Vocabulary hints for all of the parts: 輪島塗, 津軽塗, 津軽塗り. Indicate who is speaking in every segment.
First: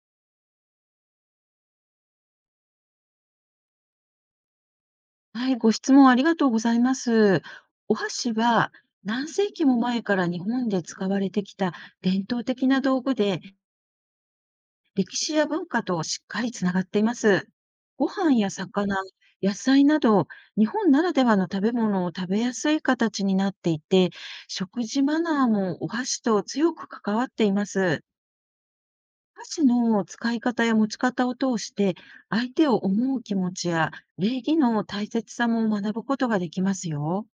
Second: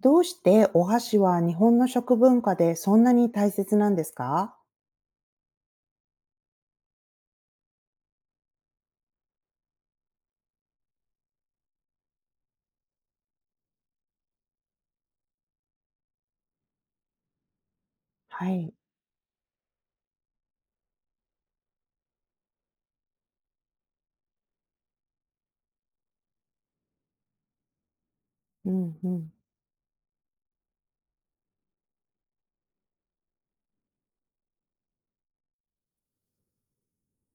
Speaker 1: どうしてお箸は日本の食文化でそんなに大切なんですか？
Speaker 2: はい、ご質問ありがとうございます。お箸は何世紀も前から日本で使われてきた伝統的な道具で、歴史や文化としっかりつながっています。ご飯
Speaker 1: は
Speaker 2: や
Speaker 1: い。
Speaker 2: 魚、野菜など、日本ならではの食べ物を食べやすい形になっていて、食事マナーもお箸と強く関わっています。
Speaker 1: うんうん。
Speaker 2: 箸の使い方や持ち方を通して、相手を思う気持ちや礼儀の大切さも学ぶことができますよ。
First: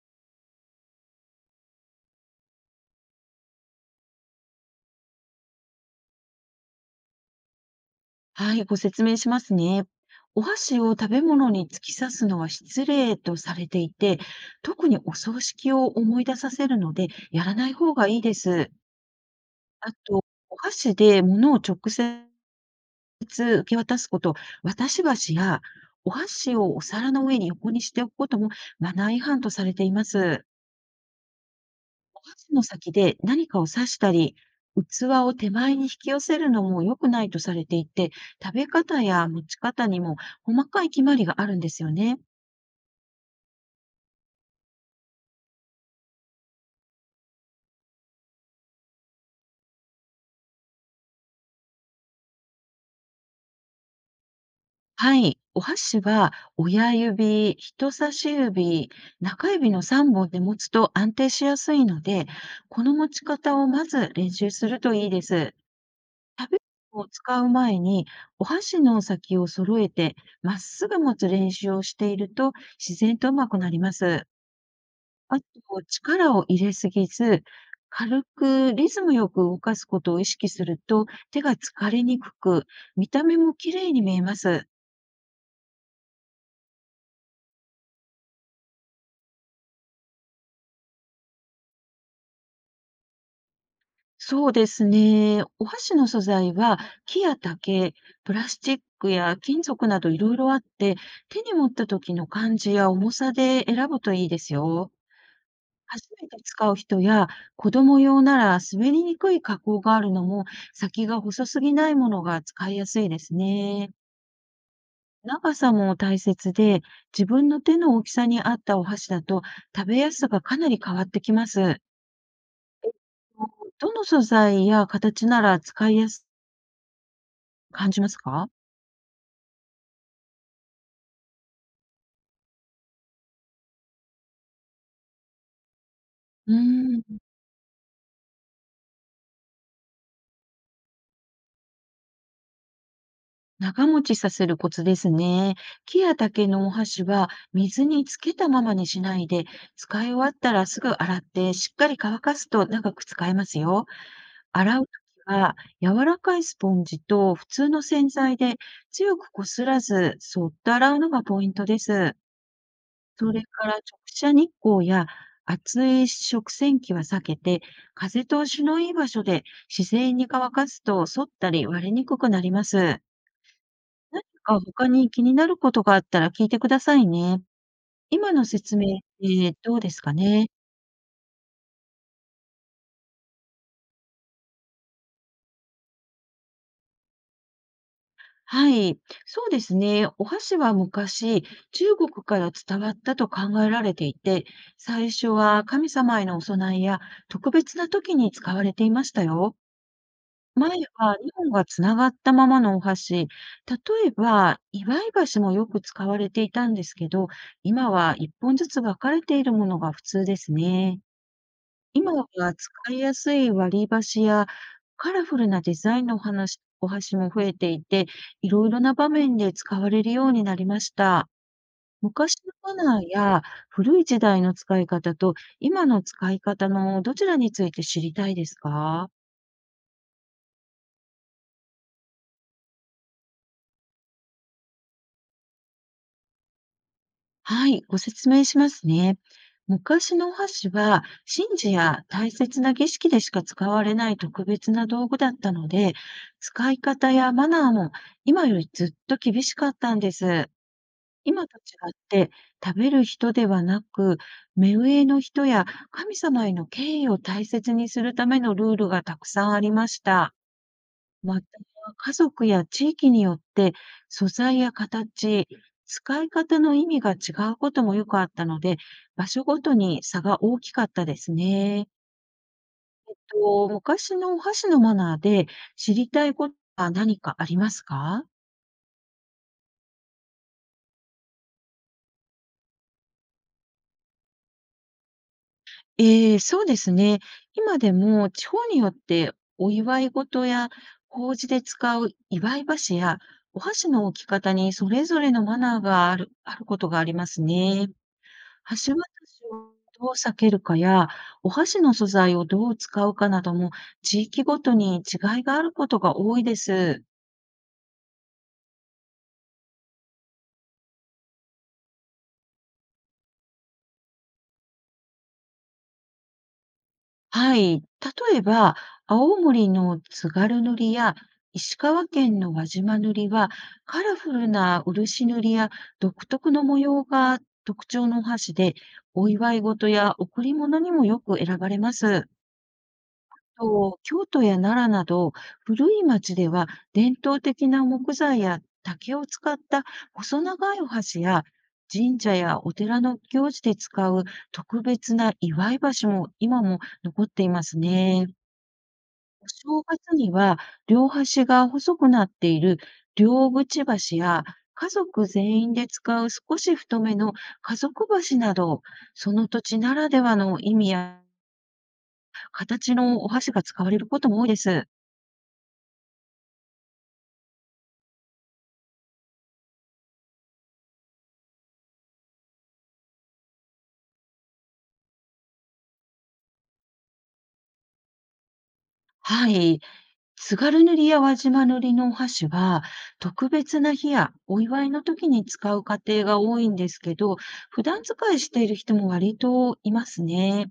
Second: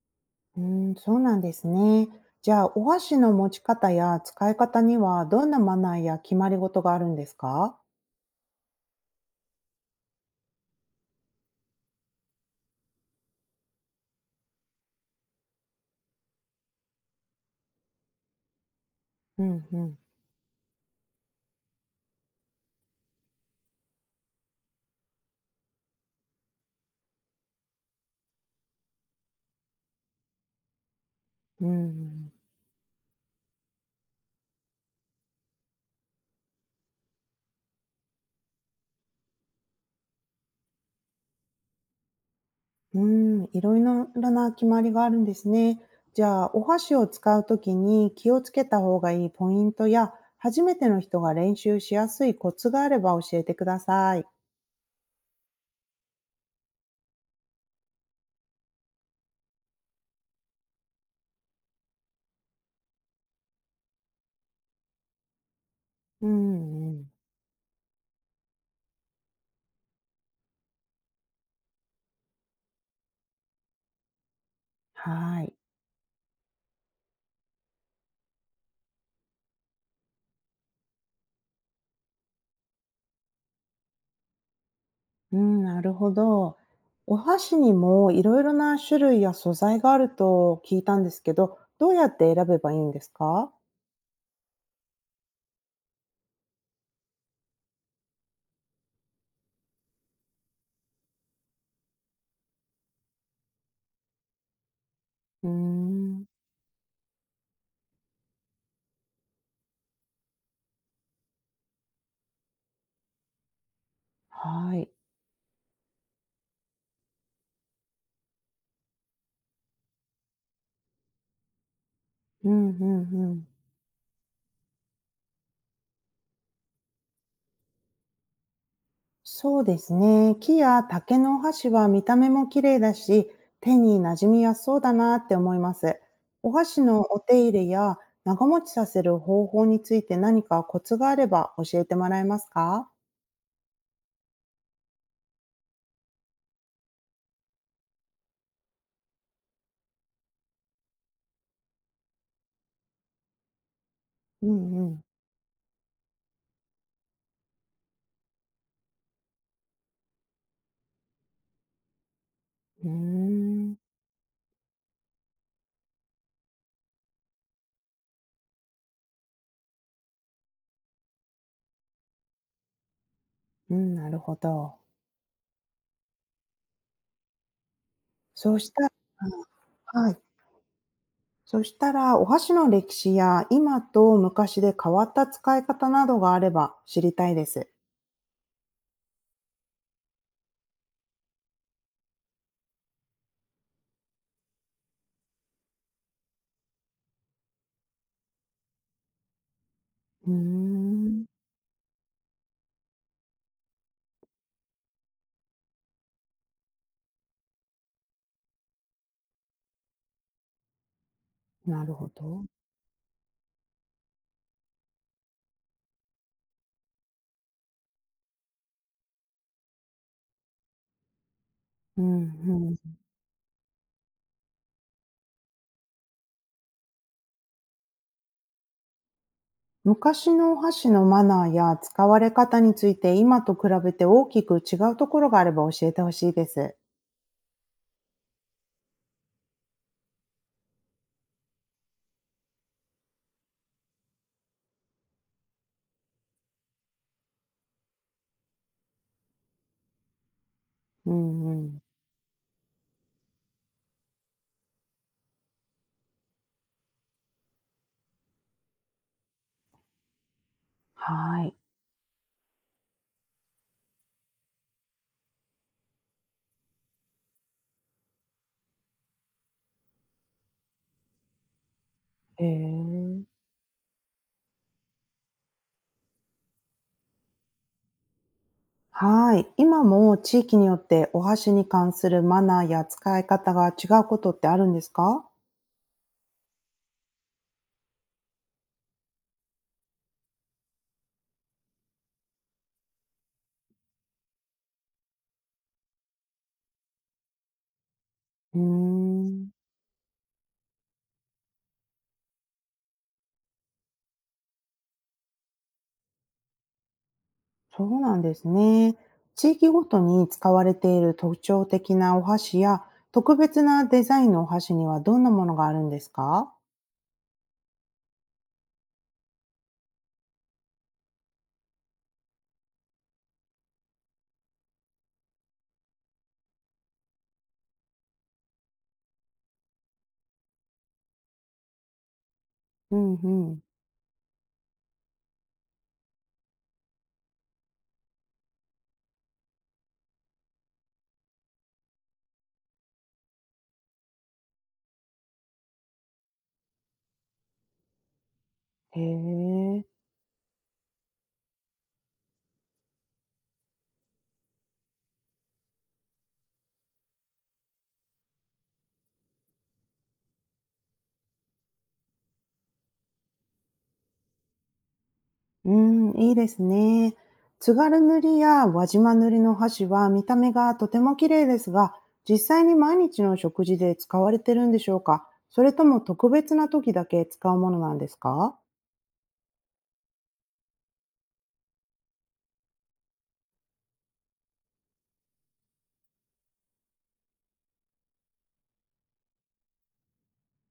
Speaker 1: うん、そうなんですね。じゃあ、お箸の持ち方や使い方にはどんなマナーや決まり事があるんですか？
Speaker 2: はい、ご説明しますね。お箸を食べ物に突き刺すのは失礼とされていて、特にお葬式を思い出させるので、やらない方がいいです。
Speaker 1: うんう
Speaker 2: あ
Speaker 1: ん。
Speaker 2: と、お箸で物を直接受け渡すこと、渡し箸やお箸をお皿の上に横にしておくこともマナー違反とされています。
Speaker 1: う
Speaker 2: お
Speaker 1: ん。
Speaker 2: 箸の先で何かを刺したり、器を手前に引き寄せるのも良くないとされていて、食べ方や持ち方にも細かい決まりがあるんですよね。
Speaker 1: うん、いろいろな決まりがあるんですね。じゃあ、お箸を使うときに気をつけた方がいいポイントや、初めての人が練習しやすいコツがあれば教えてください。
Speaker 2: はい。お箸は親指、人差し指、中指の3本で持つと安定しやすいので、この持ち方をまず練習するといいです。
Speaker 1: う
Speaker 2: 食べ
Speaker 1: んう
Speaker 2: 物を
Speaker 1: ん。
Speaker 2: 使う前に、お箸の先を揃えて、まっすぐ持つ練習をしていると、自然とうまくなります。あ
Speaker 1: は
Speaker 2: と、
Speaker 1: い。
Speaker 2: 力を入れすぎず、軽くリズムよく動かすことを意識すると、手が疲れにくく、見た目も綺麗に見えます。
Speaker 1: うん、なるほど。お箸にもいろいろな種類や素材があると聞いたんですけど、どうやって選べばいいんですか？
Speaker 2: そうですね。お箸の素材は木や竹、プラスチックや金属などいろいろあって、手に持った時の感じや重さで選ぶといいですよ。
Speaker 1: うー
Speaker 2: 初
Speaker 1: ん、
Speaker 2: めて使う人や子供用なら滑りにくい加工があるのも先が細すぎないものが使いやすいですね。
Speaker 1: はい。
Speaker 2: 長さも大切で、自分の手の大きさに合ったお箸だと、食べやすさがかなり変わってきます。
Speaker 1: うんうんうん。
Speaker 2: どの素材や形なら使いやすく感じますか？
Speaker 1: そうですね。木や竹のお箸は見た目も綺麗だし、手に馴染みやすそうだなって思います。お
Speaker 2: う
Speaker 1: 箸
Speaker 2: ー
Speaker 1: の
Speaker 2: ん、
Speaker 1: お手入れや長持ちさせる方法について何かコツがあれば教えてもらえますか？
Speaker 2: 長持ちさせるコツですね。木や竹のお箸は水につけたままにしないで、使い終わったらすぐ洗ってしっかり乾かすと長く使えますよ。
Speaker 1: う
Speaker 2: 洗う
Speaker 1: んう
Speaker 2: 時
Speaker 1: ん。
Speaker 2: は、柔らかいスポンジと普通の洗剤で強くこすらず、そっと洗うのがポイントです。
Speaker 1: うー
Speaker 2: それから
Speaker 1: ん、
Speaker 2: 直射日光や熱い食洗機は避けて、風通しのいい場所で自然に乾かすと反ったり割れにくくなります。
Speaker 1: うん、なる
Speaker 2: 何
Speaker 1: ほ
Speaker 2: か
Speaker 1: ど。
Speaker 2: 他に気になることがあったら聞いてくださいね。今の
Speaker 1: そうし
Speaker 2: 説
Speaker 1: た
Speaker 2: 明っ
Speaker 1: あの
Speaker 2: てどうです
Speaker 1: は
Speaker 2: か
Speaker 1: い。
Speaker 2: ね？
Speaker 1: そしたら、お箸の歴史や今と昔で変わった使い方などがあれば知りたいです。
Speaker 2: はい、そうですね。お箸は昔、中国から伝わったと考えられていて、最初は神様へのお供えや特別な時に使われていましたよ。
Speaker 1: うー
Speaker 2: 前は
Speaker 1: ん、
Speaker 2: 日本がつながったままのお箸、例えば祝い箸もよく使われていたんですけど、今は1本ずつ分かれているものが普通ですね。
Speaker 1: なるほ
Speaker 2: 今は
Speaker 1: ど。
Speaker 2: 使いやすい割り箸やカラフルなデザインのお話お箸も増えていて、いろいろな場面で使われるようになりました。
Speaker 1: うん
Speaker 2: 昔の
Speaker 1: う
Speaker 2: マ
Speaker 1: ん。
Speaker 2: ナーや古い時代の使い方と今の使い方のどちらについて知りたいですか？
Speaker 1: 昔のお箸のマナーや使われ方について、今と比べて大きく違うところがあれば教えてほしいです。
Speaker 2: はい、ご説明しますね。昔のお箸は、神事や大切な儀式でしか使われない特別な道具だったので、使い方やマナーも今よりずっと厳しかったんです。
Speaker 1: う
Speaker 2: 今
Speaker 1: んう
Speaker 2: と違
Speaker 1: ん。
Speaker 2: って、食べる人ではなく、目上の人や神様への敬意を大切にするためのルールがたくさんありました。ま
Speaker 1: は
Speaker 2: た、
Speaker 1: い。
Speaker 2: 家族や地域によって素材や形、使い方の意味が違うこともよくあったので、場所ごとに差が大きかったですね。
Speaker 1: へえ。
Speaker 2: と、昔のお箸のマナーで知りたいことは何かありますか？
Speaker 1: はい。今も地域によってお箸に関するマナーや使い方が違うことってあるんですか？
Speaker 2: ええ、そうですね。今でも地方によってお祝い事や法事で使う祝い箸やお箸の置き方にそれぞれのマナーがあるあることがありますね。
Speaker 1: うー
Speaker 2: 橋渡し
Speaker 1: ん。
Speaker 2: をどう避けるかや、お箸の素材をどう使うかなども、地域ごとに違いがあることが多いです。
Speaker 1: そうなんですね。地域ごとに使われている特徴的なお箸や、特別なデザインのお箸にはどんなものがあるんですか？
Speaker 2: はい。例えば、青森の津軽塗や石川県の輪島塗は、カラフルな漆塗りや独特の模様が特徴のお箸で、お祝い事や贈り物にもよく選ばれます。
Speaker 1: うんうん。
Speaker 2: と、京都や奈良など古い町では伝統的な木材や竹を使った細長いお箸や神社やお寺の行事で使う特別な祝い箸も今も残っていますね。
Speaker 1: へ
Speaker 2: お正
Speaker 1: え。
Speaker 2: 月には両端が細くなっている両口橋や家族全員で使う少し太めの家族橋など、その土地ならではの意味や形のお箸が使われることも多いです。
Speaker 1: うん、いいですね。津軽塗りや輪島塗りの箸は見た目がとても綺麗ですが、実際に毎日の食事で使われてるんでしょうか？それとも特別な時だけ使うものなんですか？
Speaker 2: はい。津軽塗や輪島塗のお箸は、特別な日やお祝いの時に使う家庭が多いんですけど、普段使いしている人も割といますね。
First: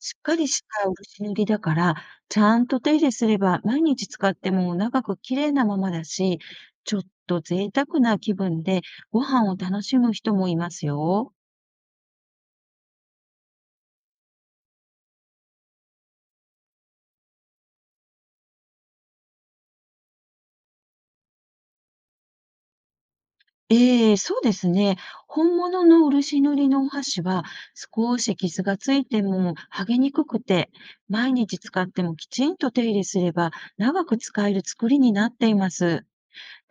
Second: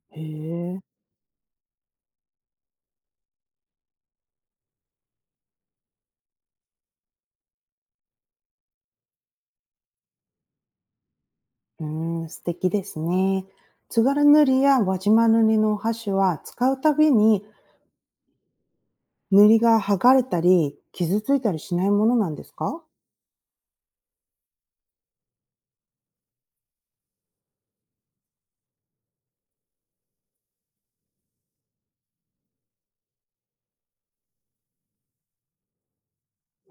Speaker 2: し
Speaker 1: へ
Speaker 2: っかりし
Speaker 1: え。
Speaker 2: た漆塗りだから、ちゃんと手入れすれば毎日使っても長く綺麗なままだし、ちょっと贅沢な気分でご飯を楽しむ人もいますよ。
Speaker 1: うーん、素敵ですね。津軽塗や輪島塗のお箸は使うたびに塗りが剥がれたり傷ついたりしないものなんですか？
Speaker 2: ええ、そうですね。本物の漆塗りのお箸は、少し傷がついても剥げにくくて、毎日使ってもきちんと手入れすれば、長く使える作りになっています。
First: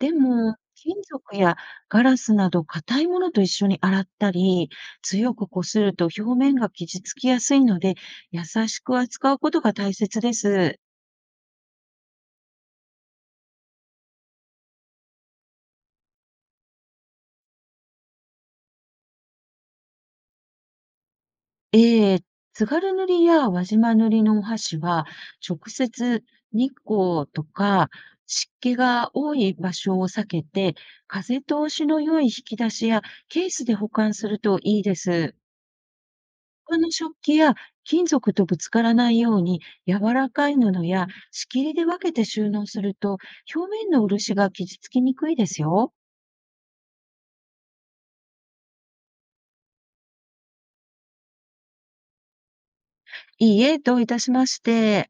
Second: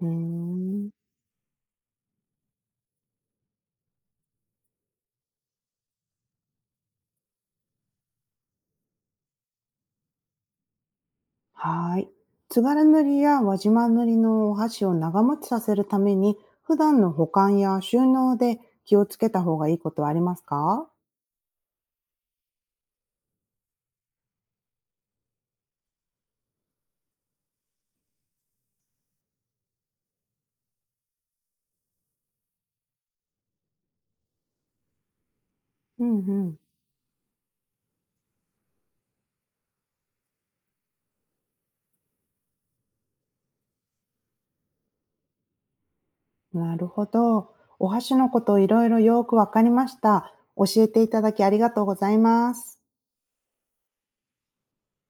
Speaker 1: うー
Speaker 2: も、
Speaker 1: ん、
Speaker 2: 金属やガラスなど硬いものと一緒に洗ったり、強くこすると表面が傷つきやすいので、優しく扱うことが大切です。
Speaker 1: はーい。津軽塗や輪島塗のお箸を長持ちさせるために普段の保管や収納で気をつけた方がいいことはありますか？
Speaker 2: ええ、津軽塗や輪島塗のお箸は、直接日光とか湿気が多い場所を避けて、風通しの良い引き出しやケースで保管するといいです。
Speaker 1: うんうん。
Speaker 2: 他の食器や金属とぶつからないように、柔らかい布や仕切りで分けて収納すると、表面の漆が傷つきにくいですよ。
Speaker 1: なるほど。お箸のこといろいろよくわかりました。教えていただきありがとうございます。
Speaker 2: いいえ、どういたしまして。